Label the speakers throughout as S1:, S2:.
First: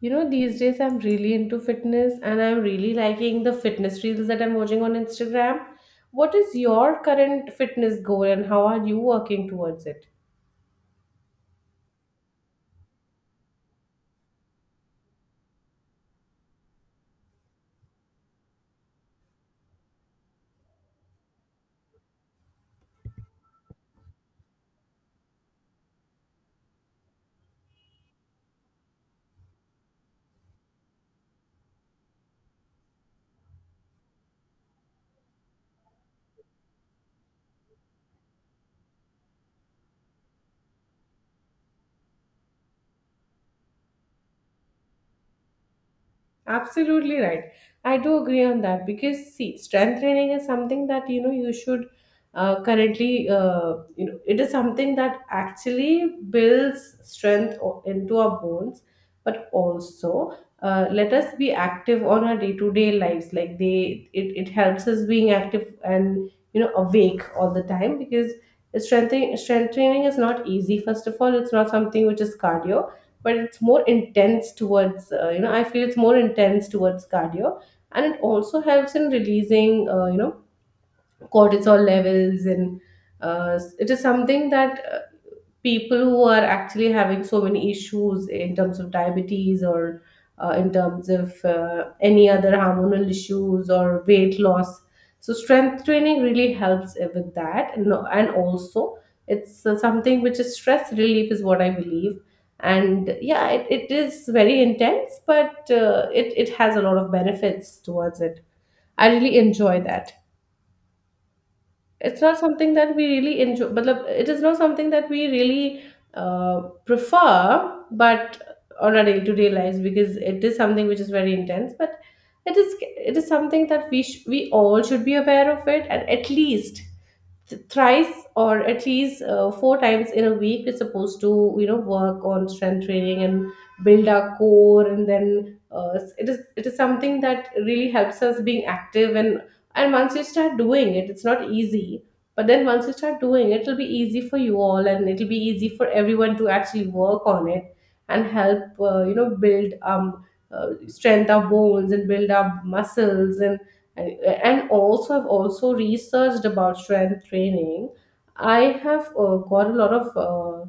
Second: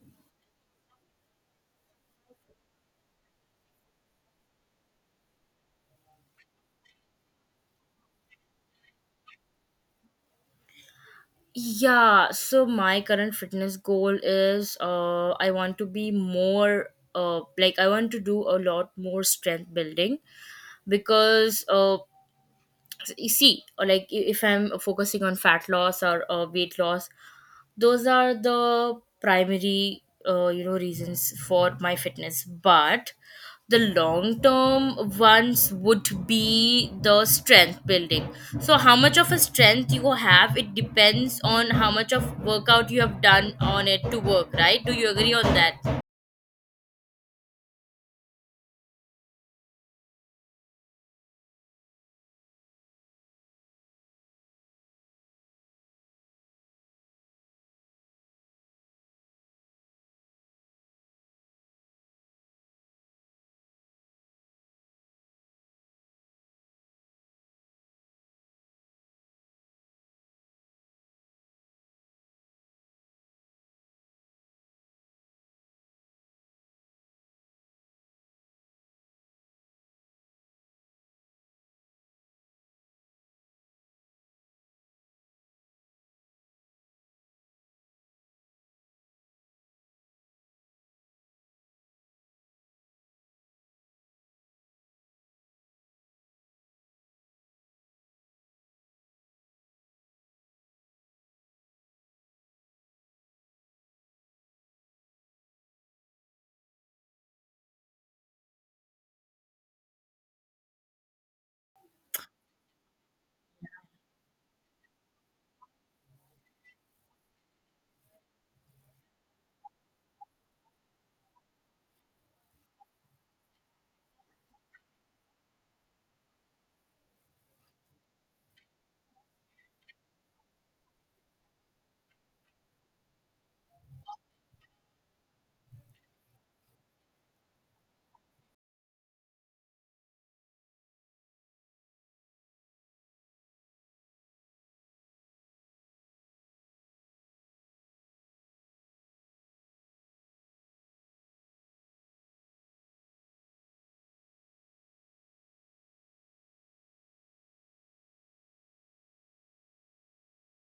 S1: You know, these days I'm really into fitness and I'm really liking the fitness reels that I'm watching on Instagram. What is your current fitness goal and how are you working towards it?
S2: Yeah, so my current fitness goal is I want to be more like I want to do a lot more strength building because you see, or like if I'm focusing on fat loss or weight loss. Those are the primary reasons for my fitness, but the long term ones would be the strength building. So how much of a strength you have, it depends on how much of workout you have done on it to work, right? Do you agree on that?
S1: Absolutely right. I do agree on that because see, strength training is something that you know you should, currently you know it is something that actually builds strength into our bones, but also let us be active on our day to day lives. Like it helps us being active and awake all the time because strength training is not easy. First of all, it's not something which is cardio, but it's more intense towards you know I feel it's more intense towards cardio. And it also helps in releasing, cortisol levels. And it is something that people who are actually having so many issues in terms of diabetes, or in terms of any other hormonal issues or weight loss. So strength training really helps with that, and also it's something which is stress relief, is what I believe. And yeah, it is very intense, but it has a lot of benefits towards it. I really enjoy that. It's not something that we really enjoy, but it is not something that we really, uh, prefer, but on a day-to-day lives, because it is something which is very intense, but it is something that we all should be aware of it, and at least thrice or at least four times in a week we're supposed to work on strength training and build our core. And then it is something that really helps us being active. And once you start doing it, it's not easy, but then once you start doing it, it'll be easy for you all, and it'll be easy for everyone to actually work on it, and help build strength our bones and build our muscles. And and, and also, I've also researched about strength training. I have got a lot of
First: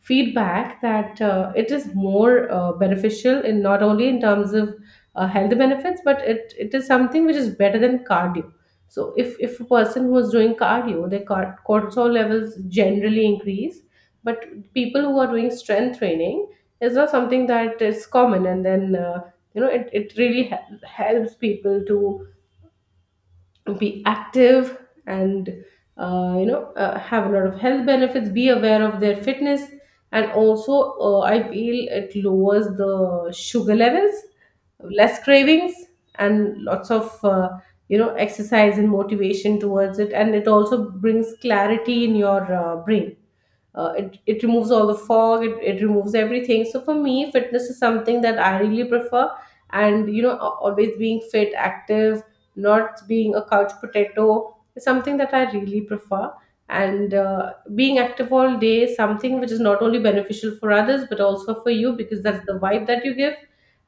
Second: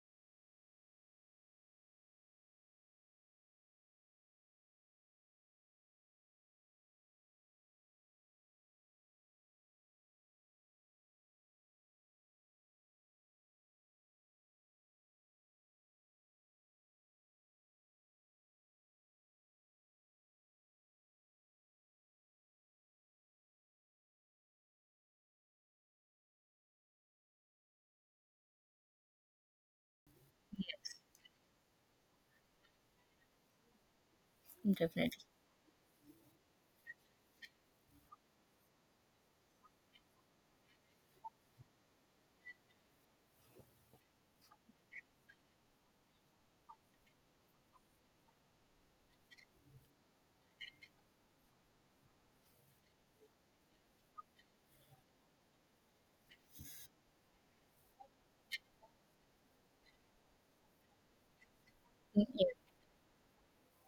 S1: feedback that it is more beneficial, in not only in terms of health benefits, but it is something which is better than cardio. So if a person who is doing cardio, their cortisol levels generally increase, but people who are doing strength training, is not something that is common. And then it really helps people to be active and have a lot of health benefits, be aware of their fitness. And also I feel it lowers the sugar levels,
S2: Definitely.
S1: less cravings, and lots of exercise and motivation towards it. And it also brings clarity in your brain. It removes all the fog, it removes everything. So for me, fitness is something that I really prefer. And you know, always being fit, active, not being a couch potato, is something that I really prefer. And being active all day is something which is not only beneficial for others, but also for you, because that's the
S2: Yeah,
S1: vibe that you give.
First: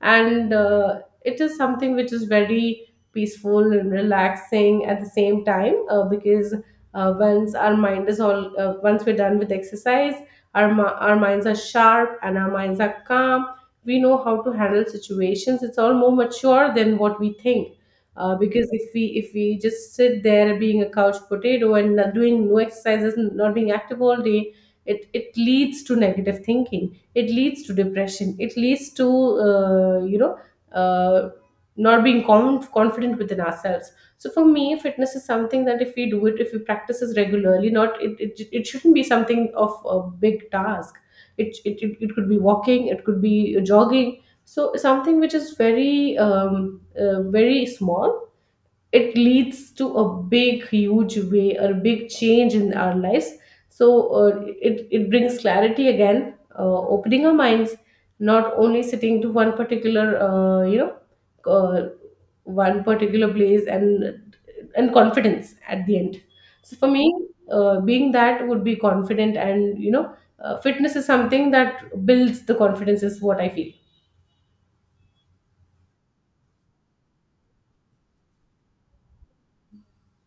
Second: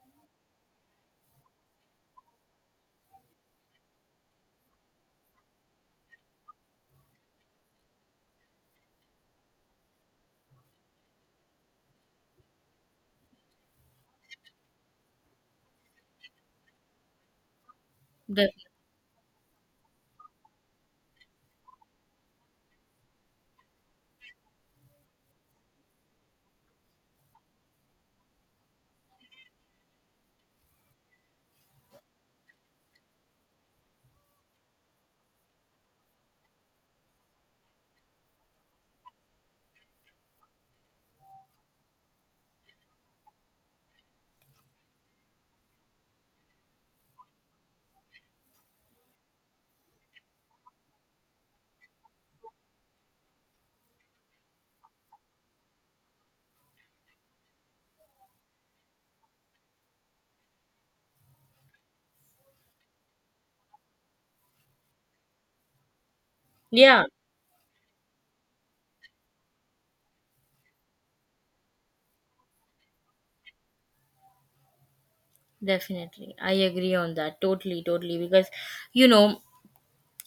S1: And it is something which is very peaceful and relaxing at the same time, because once our mind is all once we're done with exercise, our minds are sharp and our minds are calm. We know how to handle situations. It's all more mature than what we think,
S2: definitely.
S1: because if we just sit there being a couch potato and not doing no exercises, not being active all day, it leads to negative thinking, it leads to depression, it leads to uh, you know uh, not being confident within ourselves. So for me, fitness is something that if we do it, if we practice it regularly, not it shouldn't be something of a big task. It could be walking, it could be jogging. So something which is very very small it leads to a big huge way or a big change in our lives. So it brings clarity again, opening our minds, not only sitting to one particular place, and confidence at the end. So for
S2: Yeah,
S1: me, being that would be confident. And fitness is something that builds the confidence, is what I feel.
S2: definitely, I agree on that, totally, totally, because you know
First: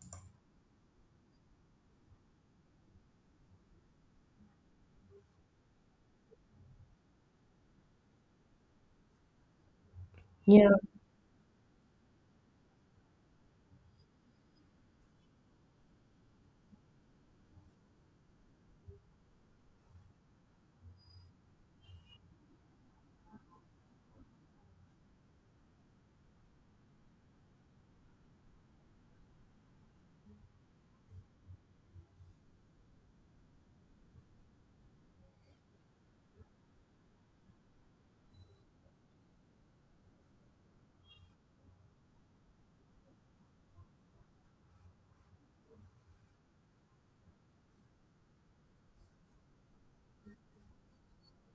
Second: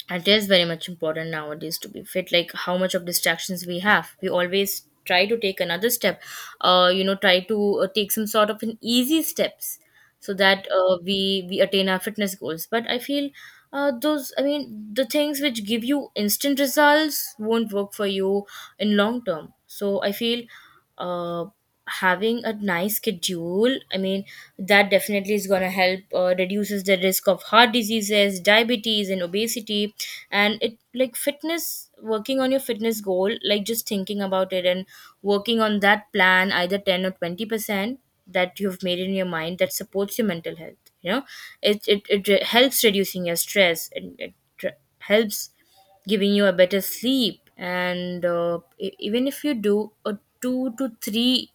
S2: it is very much important nowadays to be fit. Like, how much of distractions we have, we always try to take another step, try to take some sort of an easy steps, so that
S1: Yeah,
S2: we attain our fitness goals. But I feel those, I mean, the things which give you instant results won't work for you in long term. So I feel uh having a nice schedule, I mean, that definitely is going to help, reduces the risk of heart diseases, diabetes and obesity. And it, like fitness, working on your fitness goal, like just thinking about it and working on that plan, either 10 or 20% that you've made in your mind, that supports your mental health. It helps reducing your stress, and it helps giving you a better sleep. And even if you do a two to three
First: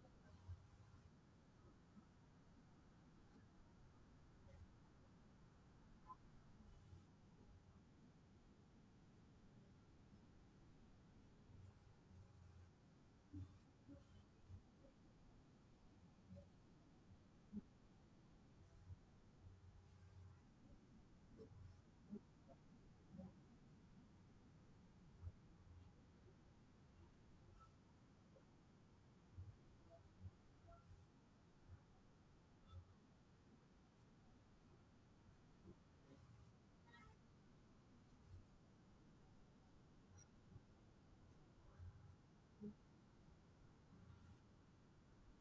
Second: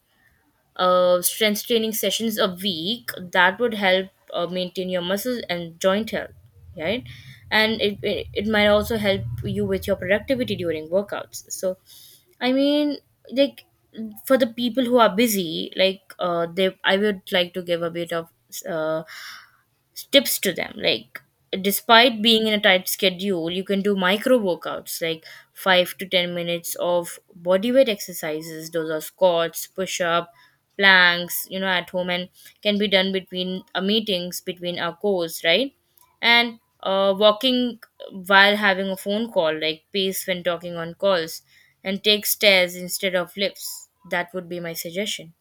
S2: strength training sessions a week, that would help maintain your muscles and joint health, right? And it might also help you with your productivity during workouts. So, I mean, like, for the people who are busy, like they I would like to give a bit of uh, tips to them, like, despite being in a tight schedule, you can do micro workouts like 5 to 10 minutes of bodyweight exercises. Those are squats, push up, planks, you know, at home, and can be done between meetings, between our course, right? And walking while having a phone call, like pace when talking on calls, and take stairs instead of lifts. That would be my suggestion.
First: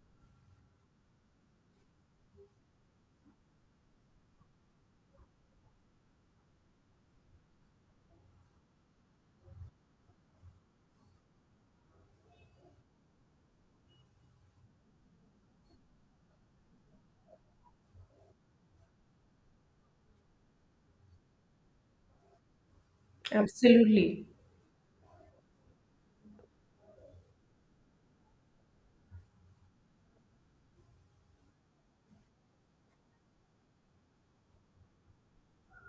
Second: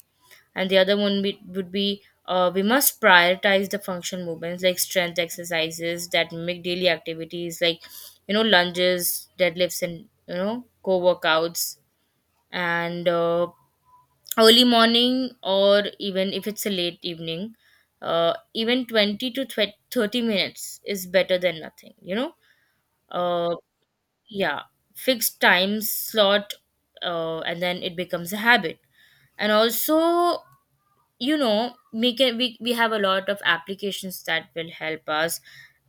S2: And the other one would be, we must prioritize the function movements, like strength exercises that mimic daily activities, like, you know, lunges, deadlifts, and, you know, core workouts. And early morning, or even if it's a late evening, even 20 to 30 minutes is better than nothing, uh,
S1: absolutely.
S2: yeah. Fixed time slot, and then it becomes a habit. And also, you know, we can, we have a lot of applications that will help us.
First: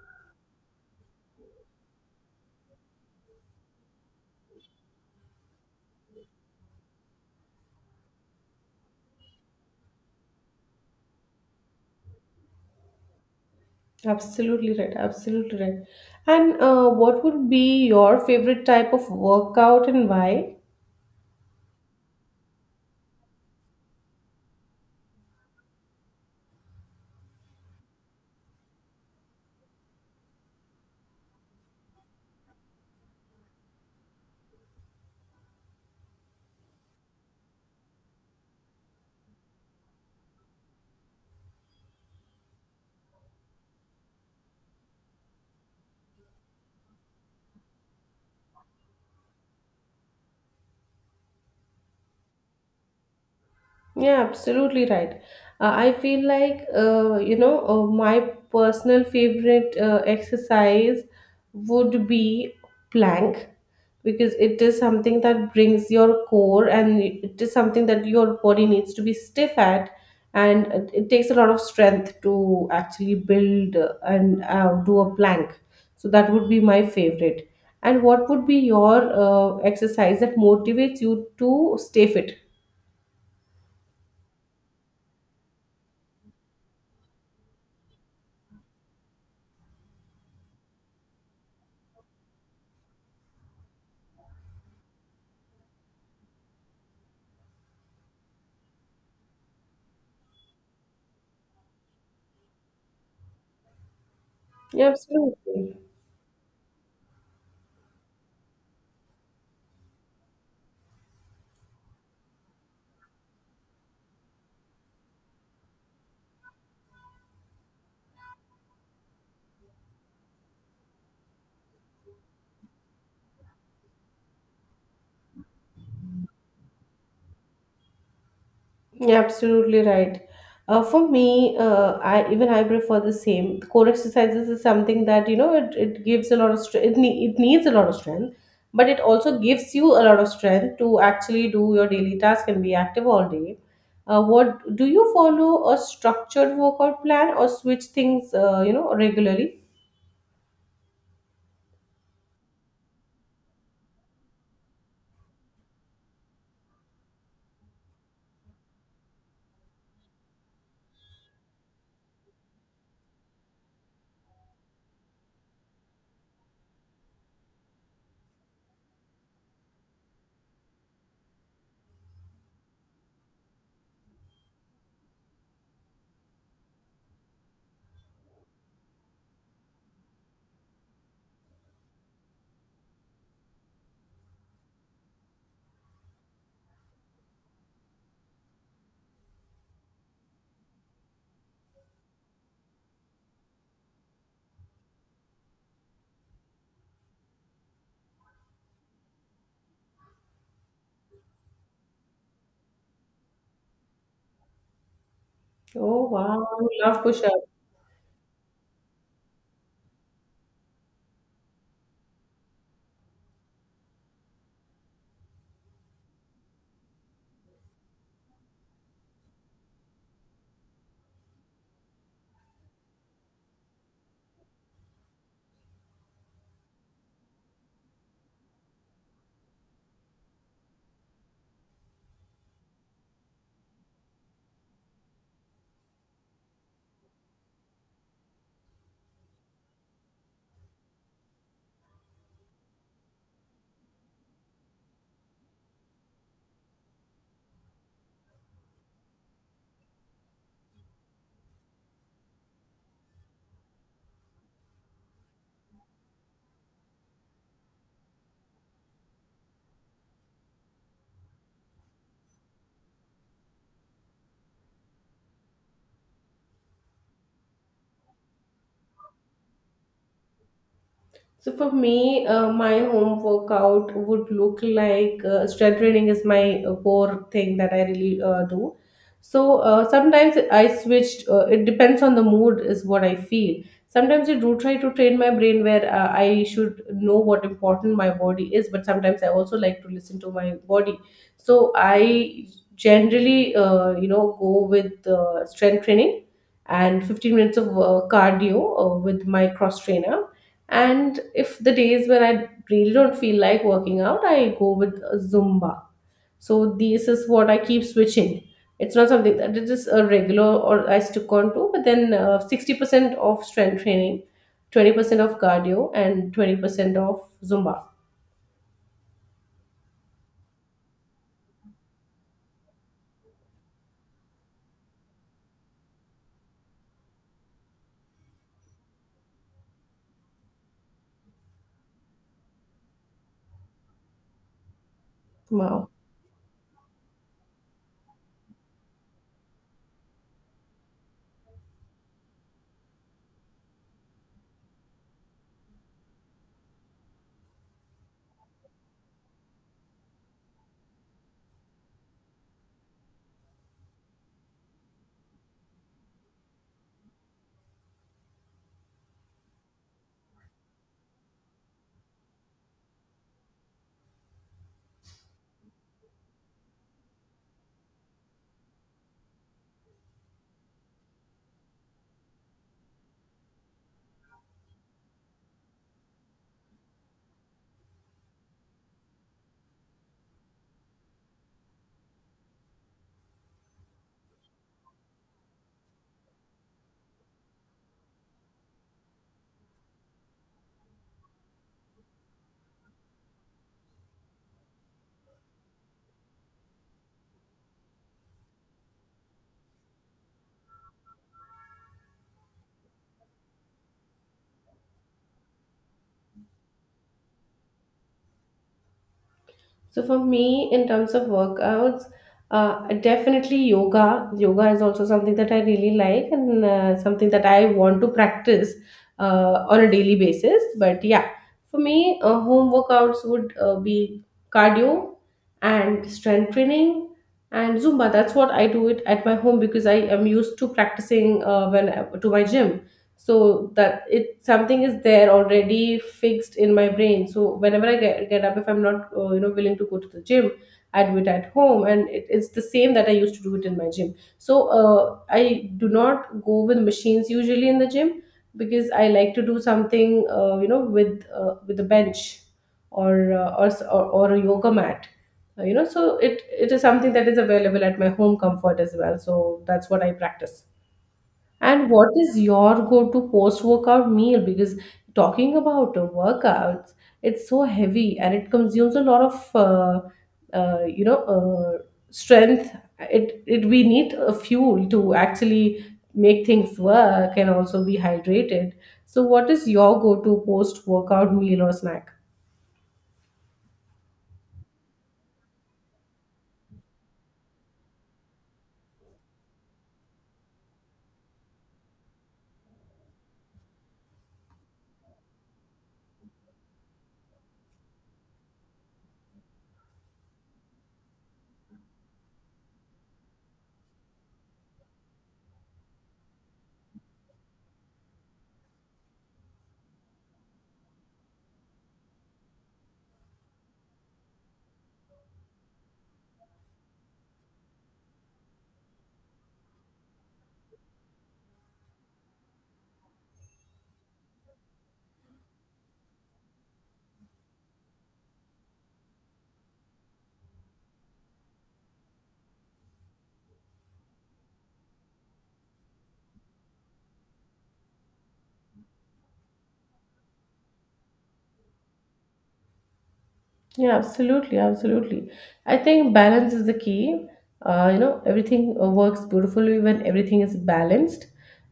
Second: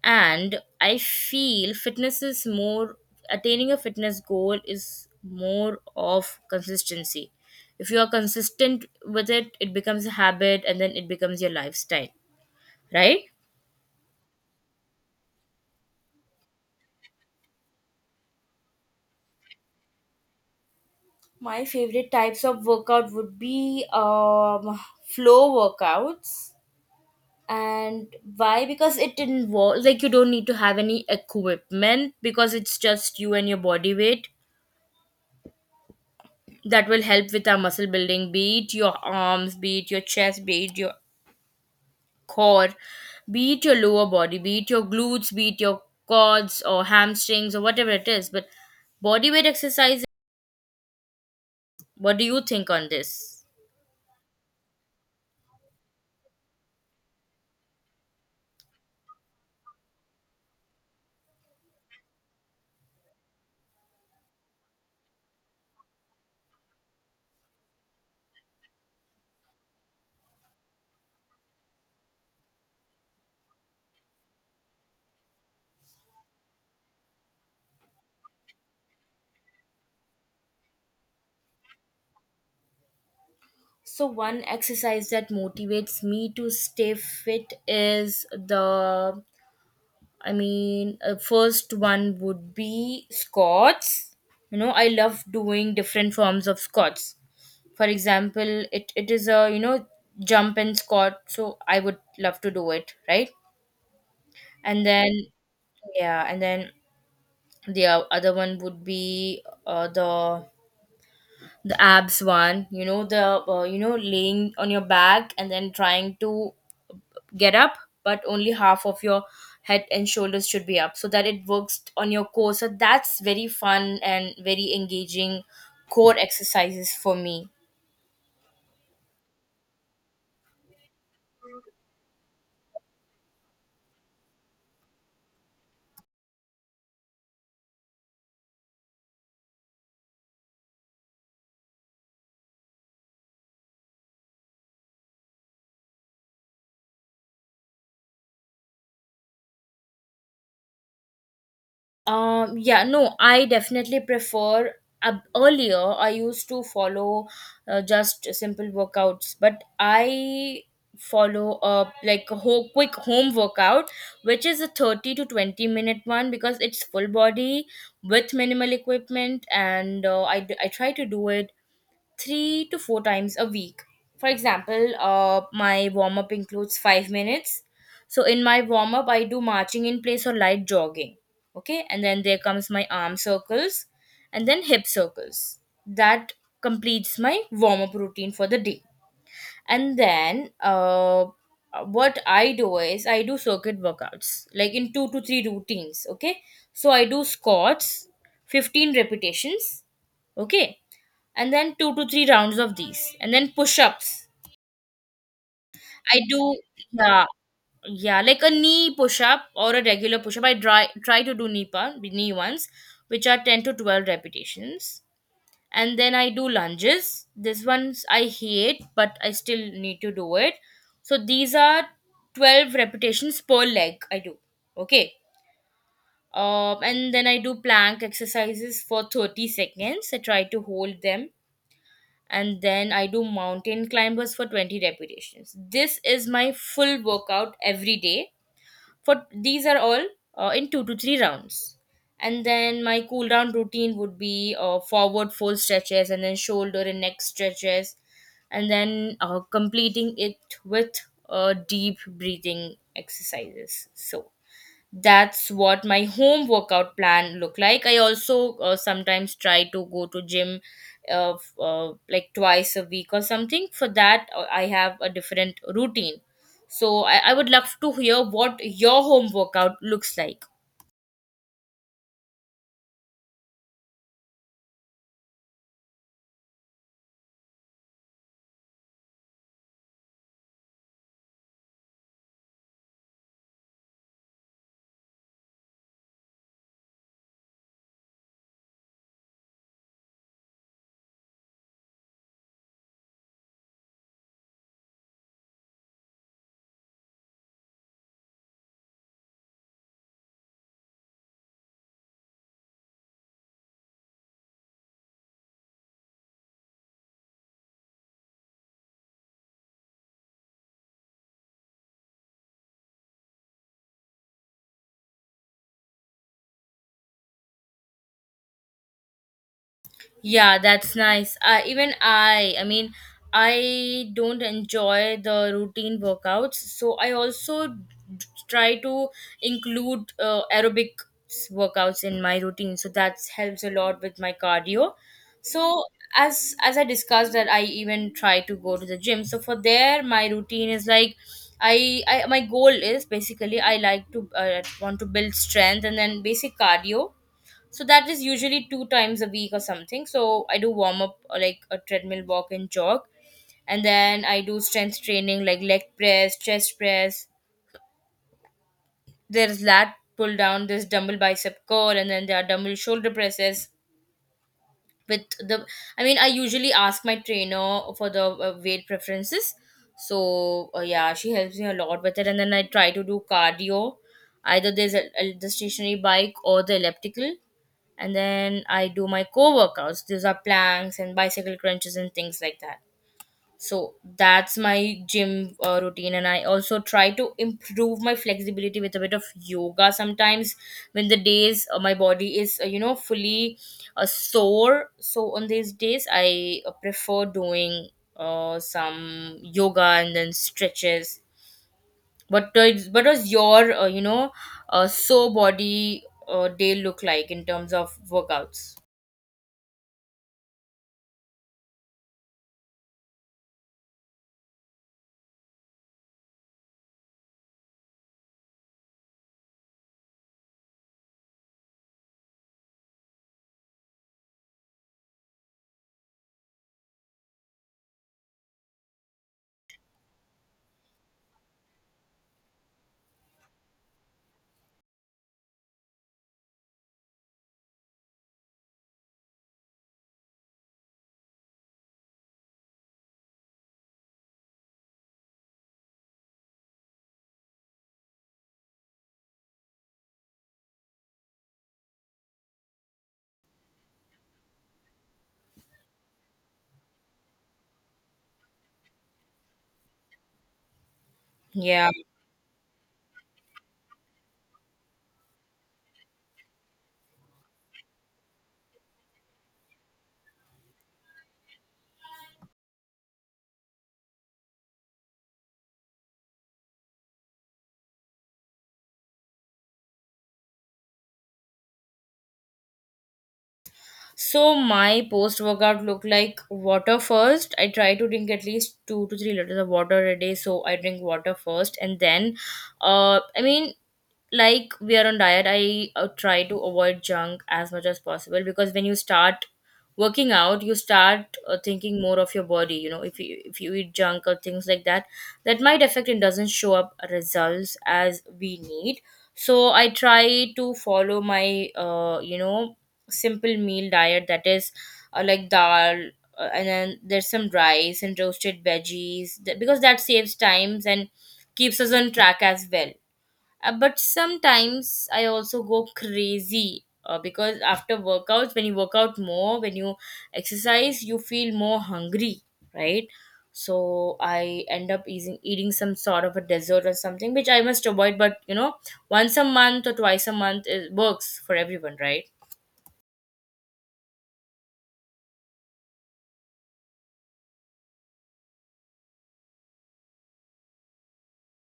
S2: And I feel fitness is more — attaining a fitness goal is more of consistency. If you are consistent with it, it becomes a habit, and then it becomes your lifestyle, right?
S1: Absolutely right. Absolutely right. And what would be your favorite type of workout and why?
S2: My favorite types of workout would be um, flow workouts. And why? Because it involves, like, you don't need to have any equipment because it's just you and your body weight that will help with our muscle building, be it your arms, be it your chest, be it your core, be it your lower body, be it your glutes, be it your quads or hamstrings or whatever it is, but body weight exercise. What do you think on this?
S1: Yeah, absolutely right. I feel like, my personal favorite exercise would be plank, because it is something that brings your core and it is something that your body needs to be stiff at. And it takes a lot of strength to actually build and do a plank. So that would be my favorite. And what would be your exercise that motivates you to stay fit?
S2: So one exercise that motivates me to stay fit is the I mean, first one would be Scots. You know, I love doing different forms of Scots. For example, it is a, you know, jump and Scot, so I would love to do it, right? And
S1: Yeah,
S2: then,
S1: absolutely.
S2: yeah, and then the other one would be, the abs one, you know, the, laying on your back and then trying to get up, but only half of your head and shoulders should be up so that it works on your core. So that's very fun and very engaging core exercises for me.
S1: Yeah, absolutely right. For me, I even I prefer the same. Core exercises is something that it gives a lot of strength. It needs a lot of strength, but it also gives you a lot of strength to actually do your daily task and be active all day. What do you follow a structured workout plan or switch things? Regularly?
S2: Yeah, no, I definitely prefer, earlier I used to follow just simple workouts, but I follow a like a whole quick home workout which is a 30 to 20 minute one because it's full body with minimal equipment, and I try to do it three to four times a week. For example, my warm up includes 5 minutes. So in my warm up, I do marching in place or light jogging. Okay, and then there comes my arm circles and then hip circles. That completes my warm up routine for the day. And then what I do is I do circuit workouts, like, in two to three routines. Okay, so I do squats, 15 repetitions. Okay, and then two to three rounds of these, and then push-ups
S1: Oh
S2: I do.
S1: wow, I love
S2: Yeah,
S1: push-ups.
S2: yeah, like a knee push-up or a regular push-up. I try to do knee knee ones, which are 10 to 12 repetitions. And then I do lunges. This ones I hate, but I still need to do it. So these are 12 repetitions per leg I do. Okay. And then I do plank exercises for 30 seconds. I try to hold them, and then I do mountain climbers for 20 repetitions. This is my full workout every day. For these are all in two to three rounds. And then my cool down routine would be forward fold stretches, and then shoulder and neck stretches, and then completing it with deep breathing exercises. So that's what my home workout plan look like. I also sometimes try to go to gym, like twice a week or something. For that, I have a different routine. So I would love to hear what your home workout looks like.
S1: So for me, my home workout would look like, strength training is my core thing that I really do. So sometimes I switched. It depends on the mood, is what I feel. Sometimes I do try to train my brain where I should know what important my body is, but sometimes I also like to listen to my body. So I generally, go with strength training and 15 minutes of cardio with my cross trainer. And if the days when I really don't feel like working out, I go with Zumba. So this is what I keep switching. It's not something that it is a regular or I stick on to, but then 60% of strength training, 20% of cardio, and 20% of Zumba.
S2: Yeah, that's nice. I mean, I don't enjoy the routine workouts, so I also try to include aerobic workouts in my routine. So that helps a lot with my cardio. So
S1: Wow.
S2: as I discussed that, I even try to go to the gym. So for there, my routine is like — I my goal is basically I like to, want to build strength and then basic cardio. So that is usually two times a week or something. So I do warm up, like a treadmill walk and jog, and then I do strength training like leg press, chest press, there's lat pull down, there's dumbbell bicep curl, and then there are dumbbell shoulder presses with the I mean, I usually ask my trainer for the weight preferences. So yeah, she helps me a lot with it, and then I try to do cardio. Either there's the stationary bike or the elliptical. And then I do my core workouts. These are planks and bicycle crunches and things like that. So that's my gym routine, and I also try to improve my flexibility with a bit of yoga sometimes, when the days my body is fully sore. So on these days, I prefer doing some yoga and then stretches. But what does your sore body day look like in terms of workouts?
S1: So for me, in terms of workouts, definitely yoga. Yoga is also something that I really like and something that I want to practice on a daily basis. But yeah, for me, home workouts would be cardio and strength training and Zumba. That's what I do it at my home, because I am used to practicing, when, to my gym, so that it something is there already fixed in my brain. So whenever I get up, if I'm not willing to go to the gym, I do it at home, and it's the same that I used to do it in my gym. So I do not go with machines usually in the gym, because I like to do something with with a bench, or s- or a yoga mat. So it is something that is available at my home comfort as well. So that's what I practice.
S2: Yeah.
S1: And what is your go-to post-workout meal? Because talking about workouts, it's so heavy, and it consumes a lot of, uh, you know, uh, strength. It we need a fuel to actually make things work and also be hydrated. So, what is your go-to post-workout meal or snack?
S2: So my post workout look like water first. I try to drink at least 2 to 3 liters of water a day. So I drink water first, and then, I mean, like we are on diet. I try to avoid junk as much as possible, because when you start working out, you start thinking more of your body. You know, if you eat junk or things like that, that might affect and doesn't show up results as we need. So I try to follow my simple meal diet, that is, like dal, and then there's some rice and roasted veggies because that saves times and keeps us on track as well. But sometimes I also go crazy, because after workouts, when you work out more, when you exercise, you feel more hungry, right? So I end up eating some sort of a dessert or something, which I must avoid. But, you know, once a month or twice a month, it works for everyone, right?
S1: Yeah, absolutely, absolutely. I think balance is the key. Everything works beautifully when everything is balanced.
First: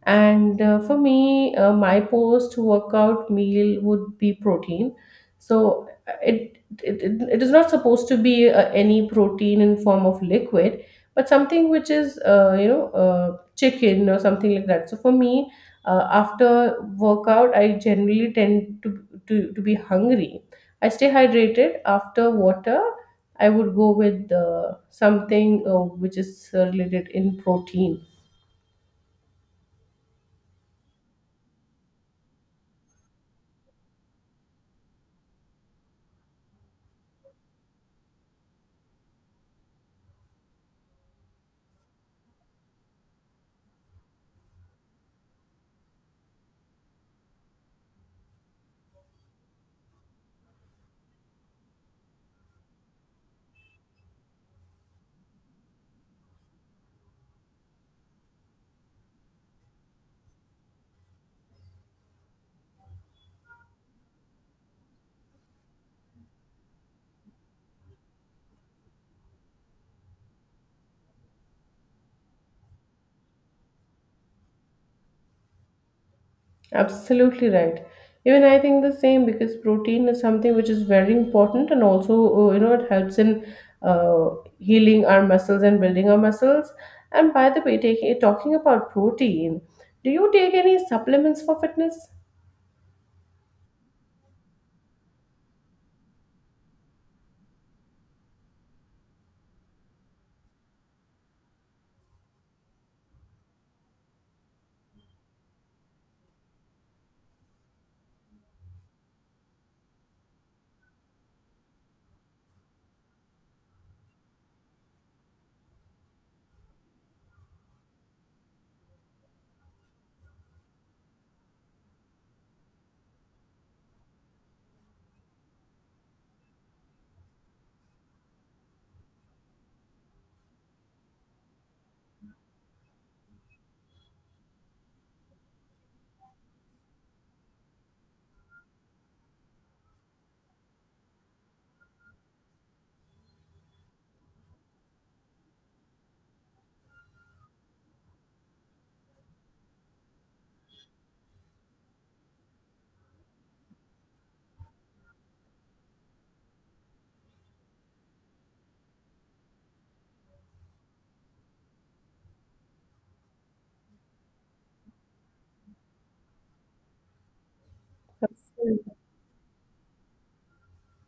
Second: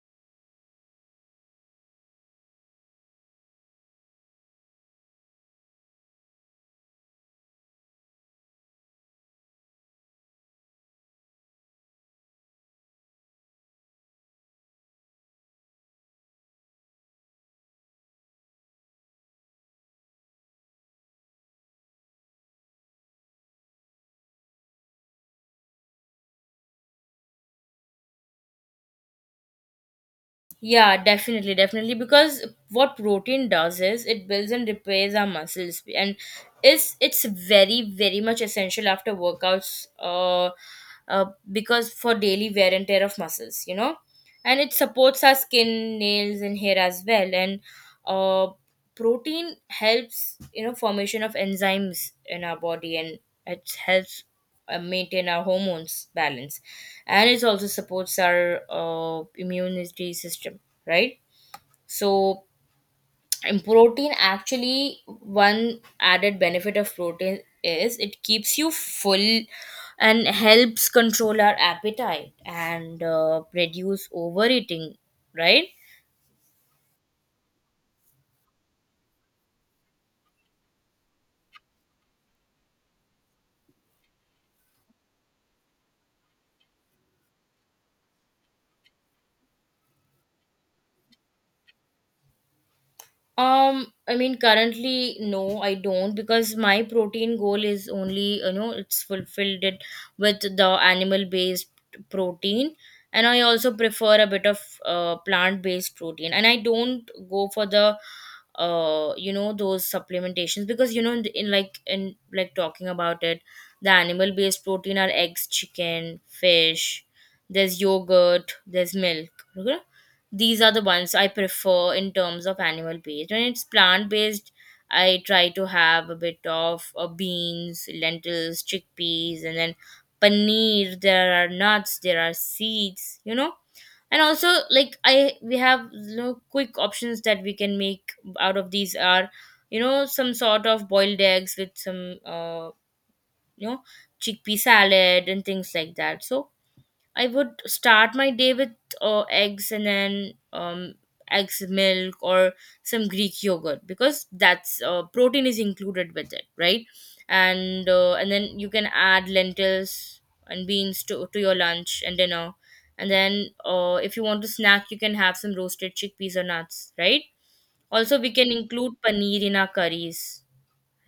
S1: And for me, my post-workout meal would be protein. So it is not supposed to be any protein in form of liquid, but something which is chicken or something like that. So for me, after workout, I generally tend to, to be hungry. I stay hydrated. After water, I would go with something, which is related in protein.
S2: Yeah, definitely, definitely. Because what protein does is it builds and repairs our muscles, and it's very, very much essential after workouts. Uh, because for daily wear and tear of muscles, you know, and it supports our skin, nails, and hair as well. And uh, protein helps formation of enzymes in our body, and it helps maintain our hormones balance, and it also supports our immunity system, right? So in protein, actually, one added benefit of protein is it keeps you full and helps control our appetite and reduce overeating, right?
S1: Absolutely right. Even I think the same, because protein is something which is very important, and also it helps in uh, healing our muscles and building our muscles. And by the way, taking talking about protein, do you take any supplements for fitness?
S2: I mean, currently, no, I don't, because my protein goal is only, you know, it's fulfilled it with the animal based protein. And I also prefer a bit of plant based protein. And I don't go for the you know those supplementations, because you know in like talking about it, the animal based protein are eggs, chicken, fish, there's yogurt, there's milk, okay? These are the ones I prefer in terms of animal based. When it's plant based, I try to have a bit of beans, lentils, chickpeas, and then paneer, there are nuts, there are seeds, you know. And also, like, I we have, you know, quick options that we can make out of these are, you know, some sort of boiled eggs with some you know chickpea salad and things like that. So I would start my day with eggs, and then eggs, milk, or some Greek yogurt, because that's protein is included with it, right? And then you can add lentils and beans to your lunch and dinner. And then if you want to snack, you can have some roasted chickpeas or nuts, right? Also, we can
S1: Absolutely.
S2: include paneer in our curries,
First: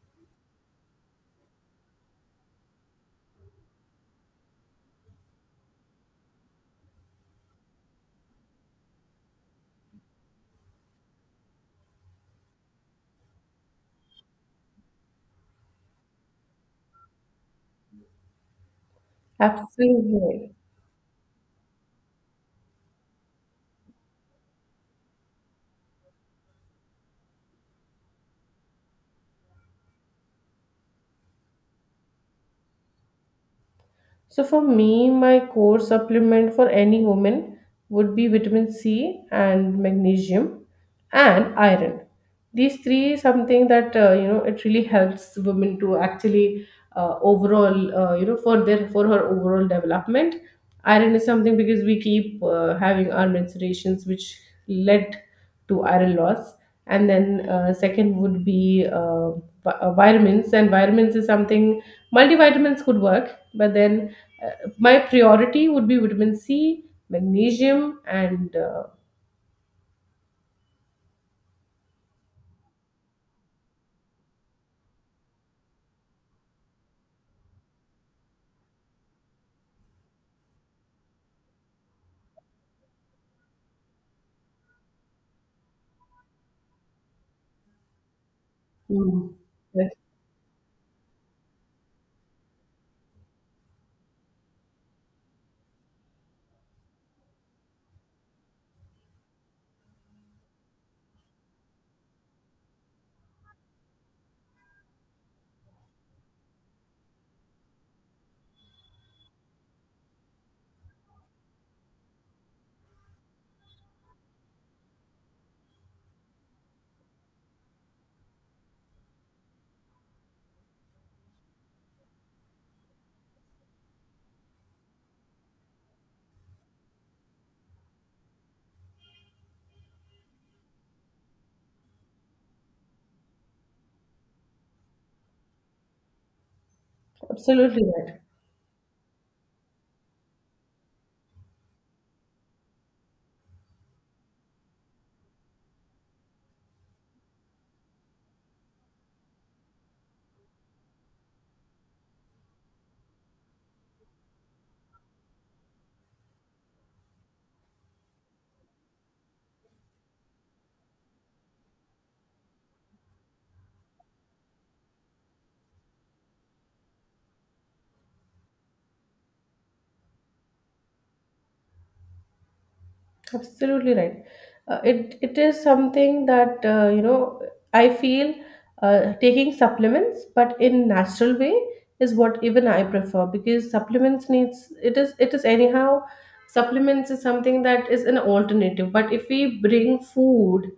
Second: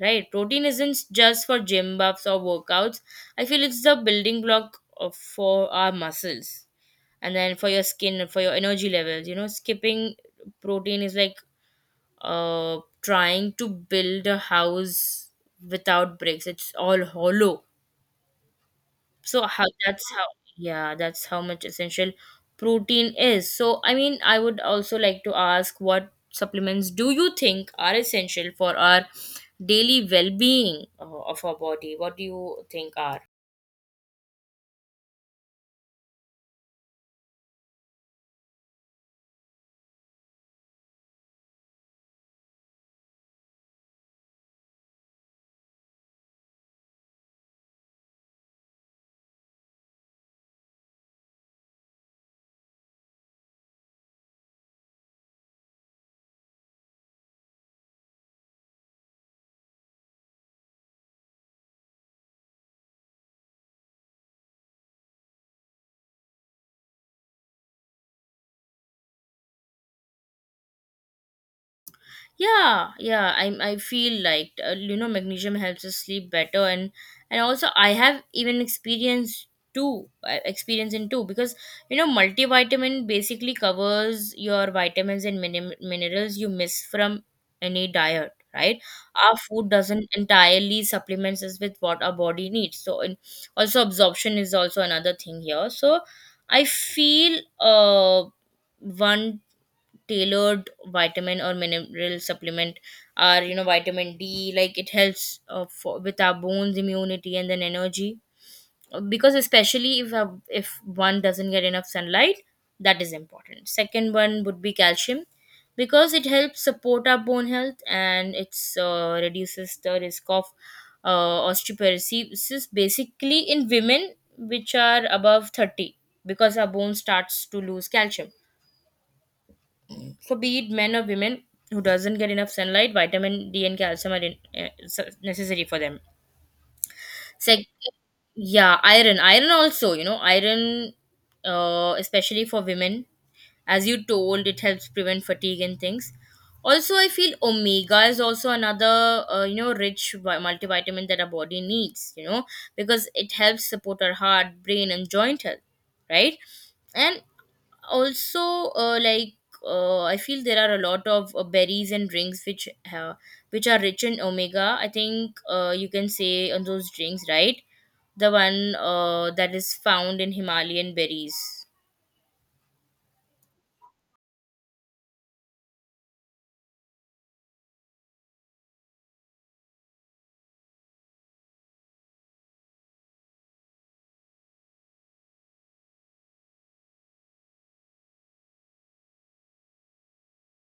S2: right? Protein isn't just for gym buffs or workouts. I feel it's the building block of, for our muscles, and then for your skin, for your energy levels, you know. Skipping protein is like trying to build a house without bricks, it's all hollow. So how, that's how,
S1: Absolutely.
S2: yeah, that's how much essential protein is. So I mean, I would also like to ask, what supplements do you think are essential for our daily well-being, of our body? What do you think are?
S1: So for me, my core supplement for any woman would be vitamin C and magnesium and iron. These three is something that it really helps women to actually overall, for her overall development. Iron is something, because we keep having our menstruations, which led to iron loss. And then second would be vitamins, and vitamins is something multivitamins could work, but then uh, my priority would be vitamin C, magnesium, and
S2: Yeah, yeah. I feel like, you know, magnesium helps us sleep better, and also I have even experienced two, experience in two, because you know multivitamin basically covers your vitamins and minerals you miss from any diet. Right,
S1: mm,
S2: our food
S1: yes,
S2: doesn't entirely supplements us with what our body needs. So, and also absorption is also another thing here. So, I feel one tailored vitamin or mineral supplement are, you know, vitamin D, like it helps for, with our bones, immunity, and then energy. Because especially if one doesn't get enough sunlight, that is important. Second one would be calcium, because it helps support our bone health, and it's reduces the risk of osteoporosis, basically, in women which are above 30, because our bone starts to lose calcium. So be it men or women who doesn't get enough sunlight, vitamin D and calcium are necessary for them. Second,
S1: absolutely right.
S2: yeah, iron. Iron also, you know, iron, especially for women, as you told, it helps prevent fatigue and things. Also, I feel omega is also another, you know, rich multivitamin that our body needs, you know, because it helps support our heart, brain, and joint health, right? And also like, I feel there are a lot of berries and drinks which have, which are rich in omega. I think, you can say on those drinks, right? The one that is found in Himalayan berries.
S1: Absolutely right. It is something that I feel taking supplements, but in natural way is what even I prefer because supplements needs it is anyhow supplements is something that is an alternative. But if we bring food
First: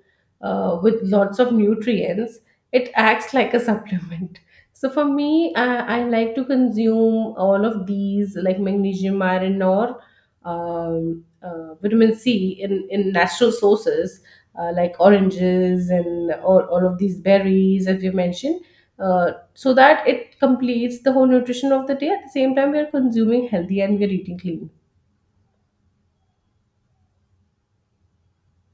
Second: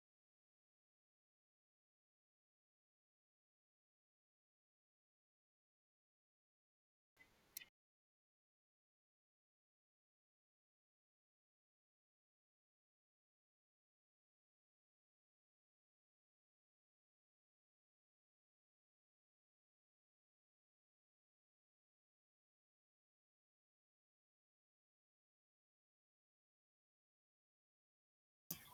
S1: with lots of nutrients, it acts like a supplement. So for me, I like to consume all of these like magnesium, iron, or um, vitamin C in natural sources like oranges and all of these berries, as you mentioned, so that it completes the whole nutrition of the day. At the same time, we are consuming healthy and we are eating clean.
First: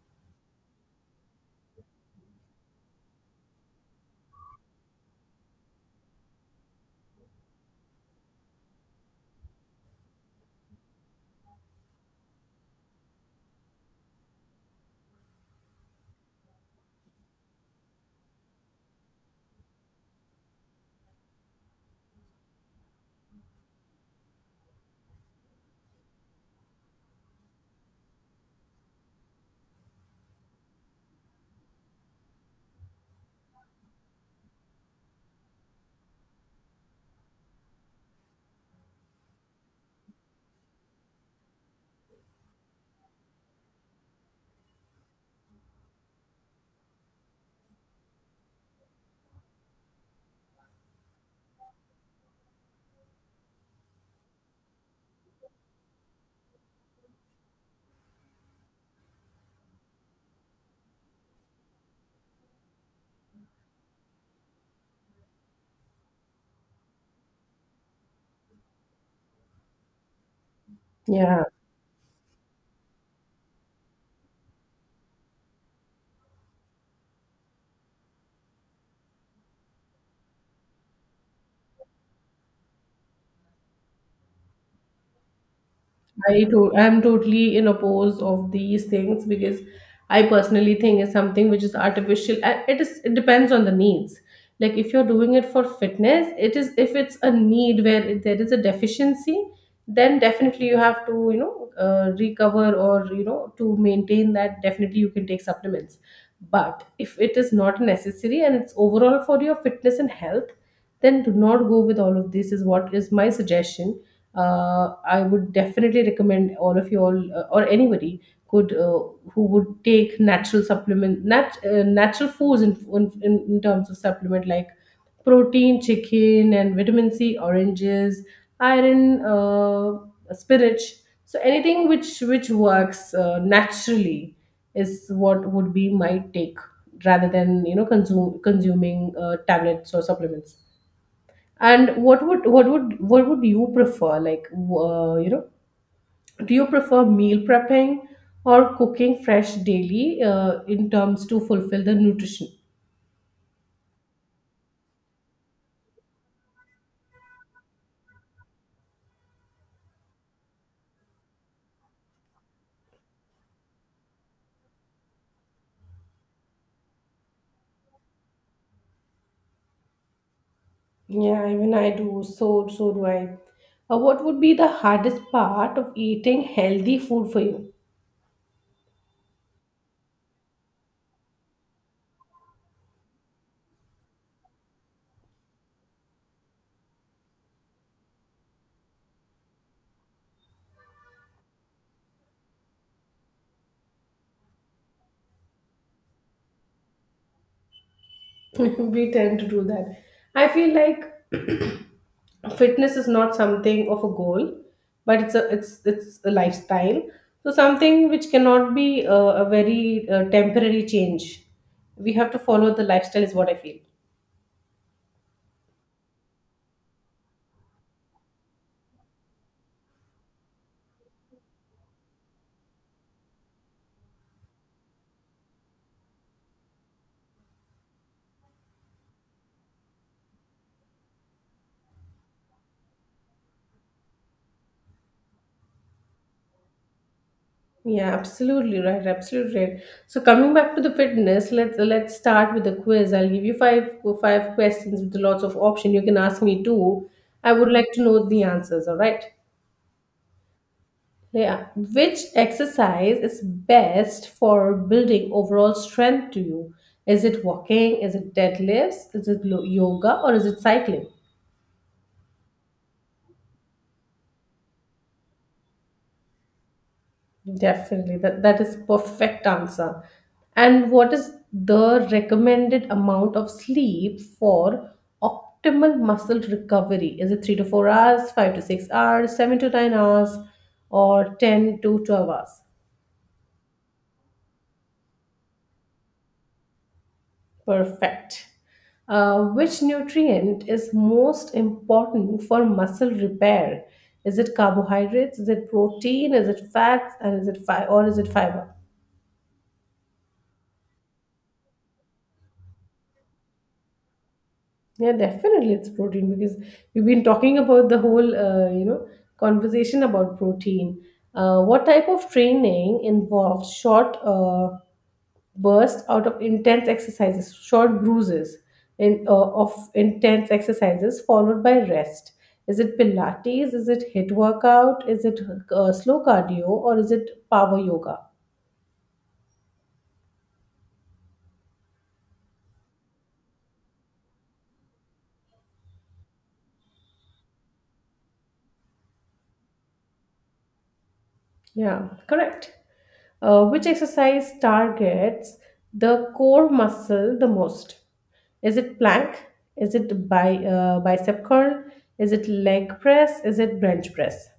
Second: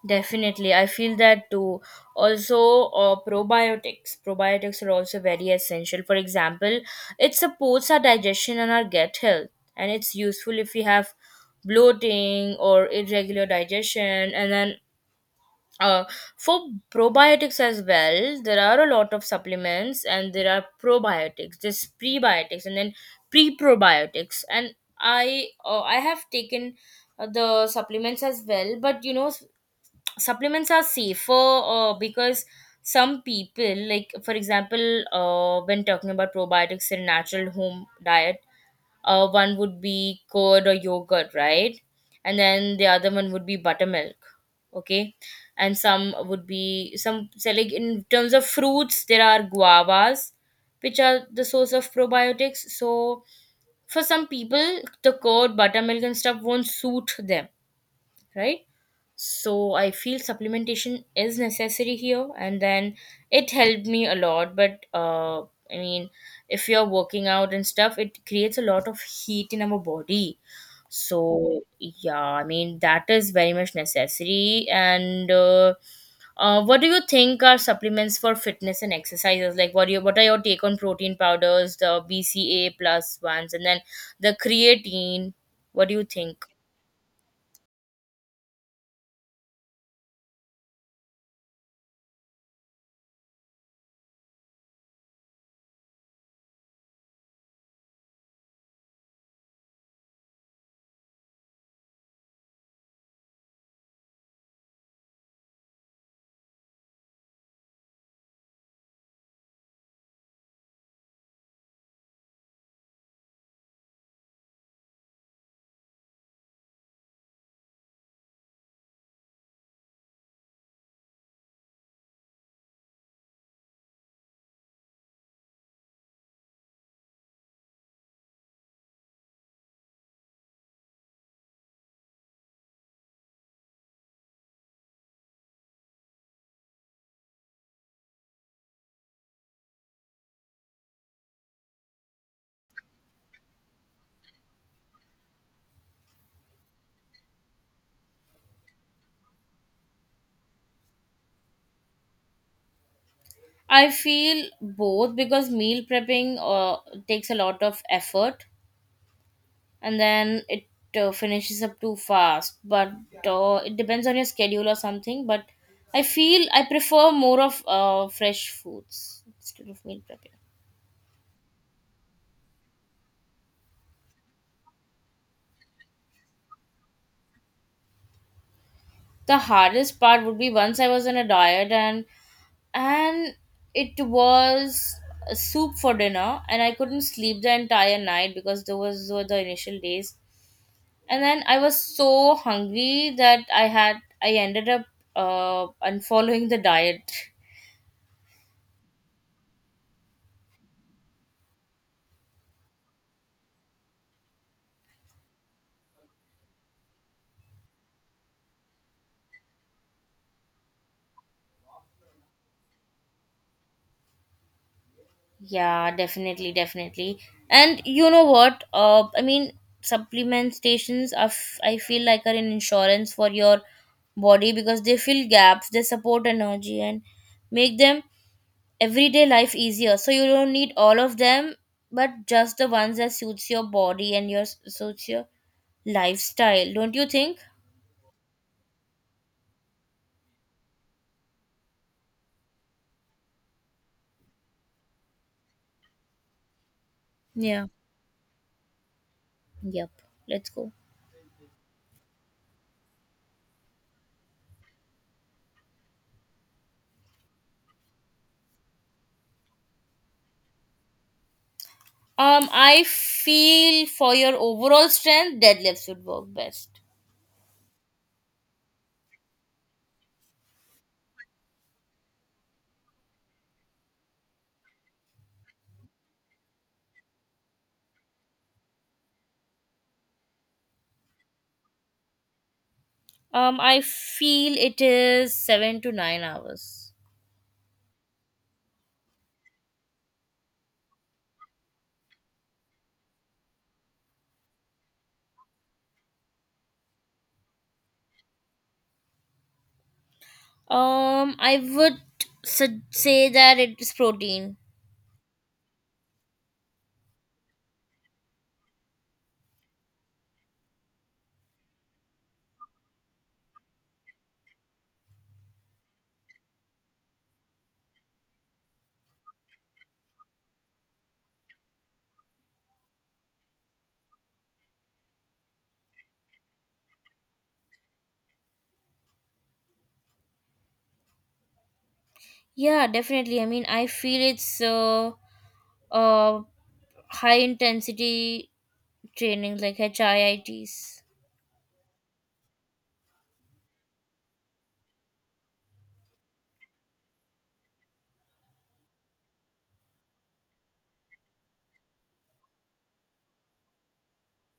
S2: Definitely, I feel that too. Also, probiotics, probiotics are also very essential. For example, it supports our digestion and our gut health, and it's useful if we have bloating or irregular digestion. And then, uh, for probiotics as well, there are a lot of supplements, and there are probiotics, there's prebiotics, and then pre-probiotics. And I have taken the supplements as well, but you know, supplements are safer, because some people, like, for example, when talking about probiotics in natural home diet, one would be curd or yogurt, right? And then the other one would be buttermilk. Okay. And some would be some, so like in terms of fruits, there are guavas, which are the source of probiotics. So for some people, the curd, buttermilk, and stuff won't suit them, right? So I feel supplementation is necessary here, and then it helped me a lot. But I mean, if you're working out and stuff, it creates a lot of heat in our body.
S1: Yeah.
S2: So yeah, I mean, that is very much necessary. And what do you think are supplements for fitness and exercises? Like, what do you, what are your take on protein powders, the BCA plus ones, and then the creatine? What do you think?
S1: I'm totally in oppose of these things because I personally think it's something which is artificial. And it is it depends on the needs. Like if you're doing it for fitness, it is if it's a need where there is a deficiency, then definitely you have to you know recover or you know to maintain that. Definitely you can take supplements. But if it is not necessary and it's overall for your fitness and health, then do not go with all of this. Is what is my suggestion. I would definitely recommend all of you all or anybody could who would take natural supplement natural foods in terms of supplement like protein, chicken, and vitamin C, oranges, iron, spinach. So anything which works naturally is what would be my take rather than you know consume consuming tablets or supplements. And what would you prefer? Like, do you prefer meal prepping or cooking fresh daily in terms to fulfill the nutrition?
S2: I feel both, because meal prepping takes a lot of effort, and then it finishes up too fast. But it depends on your schedule or something. But I feel I prefer more of fresh foods instead of meal prepping.
S1: Yeah, even I do. So, so do I. What would be the hardest part of eating healthy food for you?
S2: The hardest part would be, once I was on a diet, and it was a soup for dinner, and I couldn't sleep the entire night, because those were the initial days. And then I was so hungry that I ended up unfollowing the diet.
S1: We tend to do that. I feel like fitness is not something of a goal, but it's a it's it's a lifestyle, so something which cannot be a very temporary change. We have to follow the lifestyle is what I feel.
S2: Yeah, definitely, definitely. And you know what, I mean, supplement stations are I feel like are an insurance for your body, because they fill gaps, they support energy, and make them everyday life easier. So you don't need all of them, but just the ones that suits your body and your, suits your lifestyle, don't you think?
S1: Yeah, absolutely right, absolutely right. So coming back to the fitness, let's start with the quiz. I'll give you five questions with lots of option. You can ask me too. I
S2: Yeah.
S1: would like to know the answers. All right.
S2: Yep, let's go.
S1: Yeah. Which exercise is best for building overall strength to you? Is it walking? Is it deadlifts? Is it yoga or is it cycling?
S2: I feel for your overall strength, deadlifts would work best.
S1: Definitely. That that is perfect answer. And what is the recommended amount of sleep for optimal muscle recovery? Is it 3 to 4 hours, 5 to 6 hours, 7 to 9 hours or 10 to 12 hours?
S2: I feel it is 7 to 9 hours.
S1: Perfect. Which nutrient is most important for muscle repair? Is it carbohydrates? Is it protein? Is it fats? And is it fiber?
S2: I would say that it is protein.
S1: Yeah, definitely it's protein because we've been talking about the whole conversation about protein. What type of training involves short? Bursts out of intense exercises, short bruises in, of intense exercises followed by rest. Is it Pilates? Is it HIIT workout? Is it slow cardio or is it power yoga?
S2: Yeah, definitely. I mean, I feel it's uh high intensity training like HIITs.
S1: Yeah, correct. Which exercise targets the core muscle the most? Is it plank? Is it bicep curl? Is it leg press? Is it bench press?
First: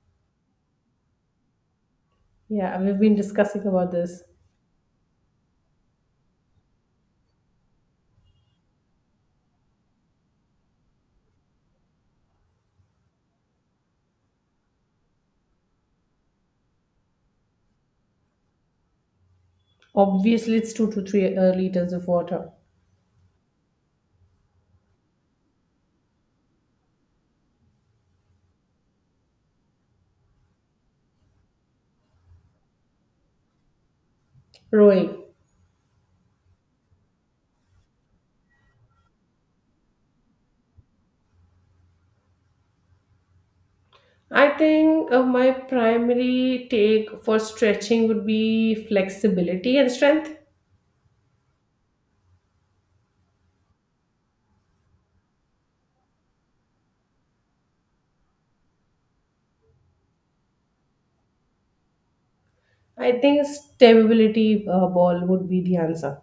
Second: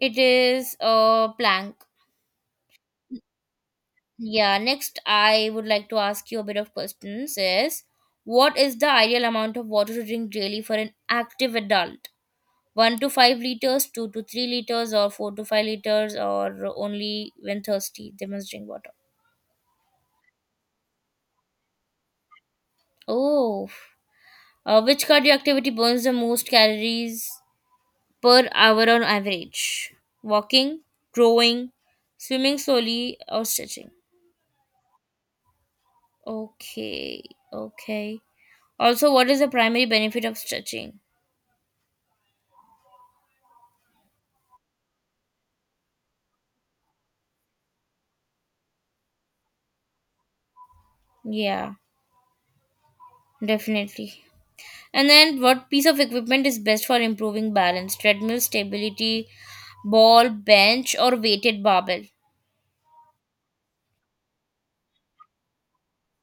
S2: It is plank.
S1: Yeah, we've been discussing about this.
S2: Yeah, next I would like to ask you a bit of questions is, what is the ideal amount of water to drink daily for an active adult? 1 to 5 liters, 2 to 3 liters, or 4 to 5 liters, or only when thirsty they must drink water.
S1: Obviously, it's two to three liters of water.
S2: Oh, which cardio activity burns the most calories per hour on average? Walking, rowing, swimming slowly, or stretching.
S1: Rowing.
S2: Okay, okay. Also, what is the primary benefit of stretching?
S1: I think my primary take for stretching would be flexibility and strength.
S2: Yeah. Definitely. And then, what piece of equipment is best for improving balance? Treadmill, stability ball, bench, or weighted barbell?
S1: I think stability ball would be the answer.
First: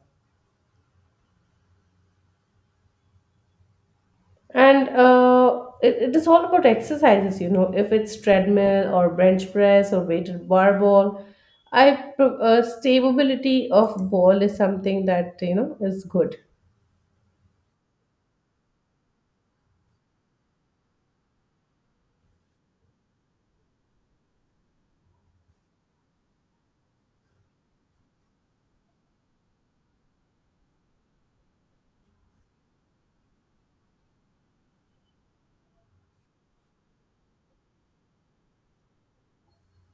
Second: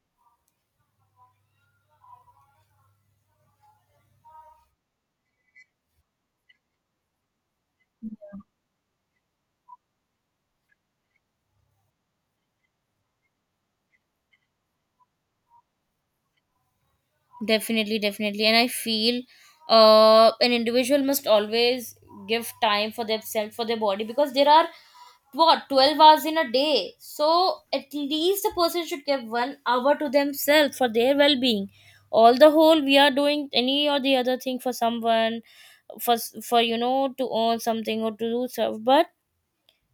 S1: And it is all about exercises, you know, if it's treadmill or bench press or weighted bar ball, stability of ball is something that you know is good.
S2: Definitely, definitely. And I feel an individual must always give time for themselves, for their body, because there are, what, 12 hours in a day. So, at least a person should give 1 hour to themselves for their well being. All the whole, we are doing any or the other thing for someone, for, you know, to earn something or to do stuff, but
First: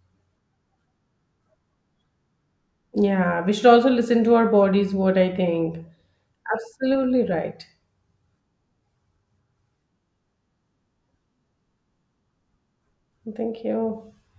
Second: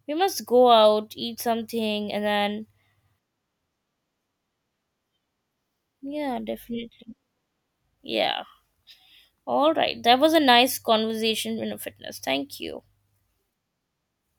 S2: we must go out, eat something, and then,
S1: Yeah, we should also listen to our bodies, what I think.
S2: yeah, definitely.
S1: Absolutely right.
S2: Yeah. All right. That was a nice conversation in a fitness. Thank you.
S1: Thank you.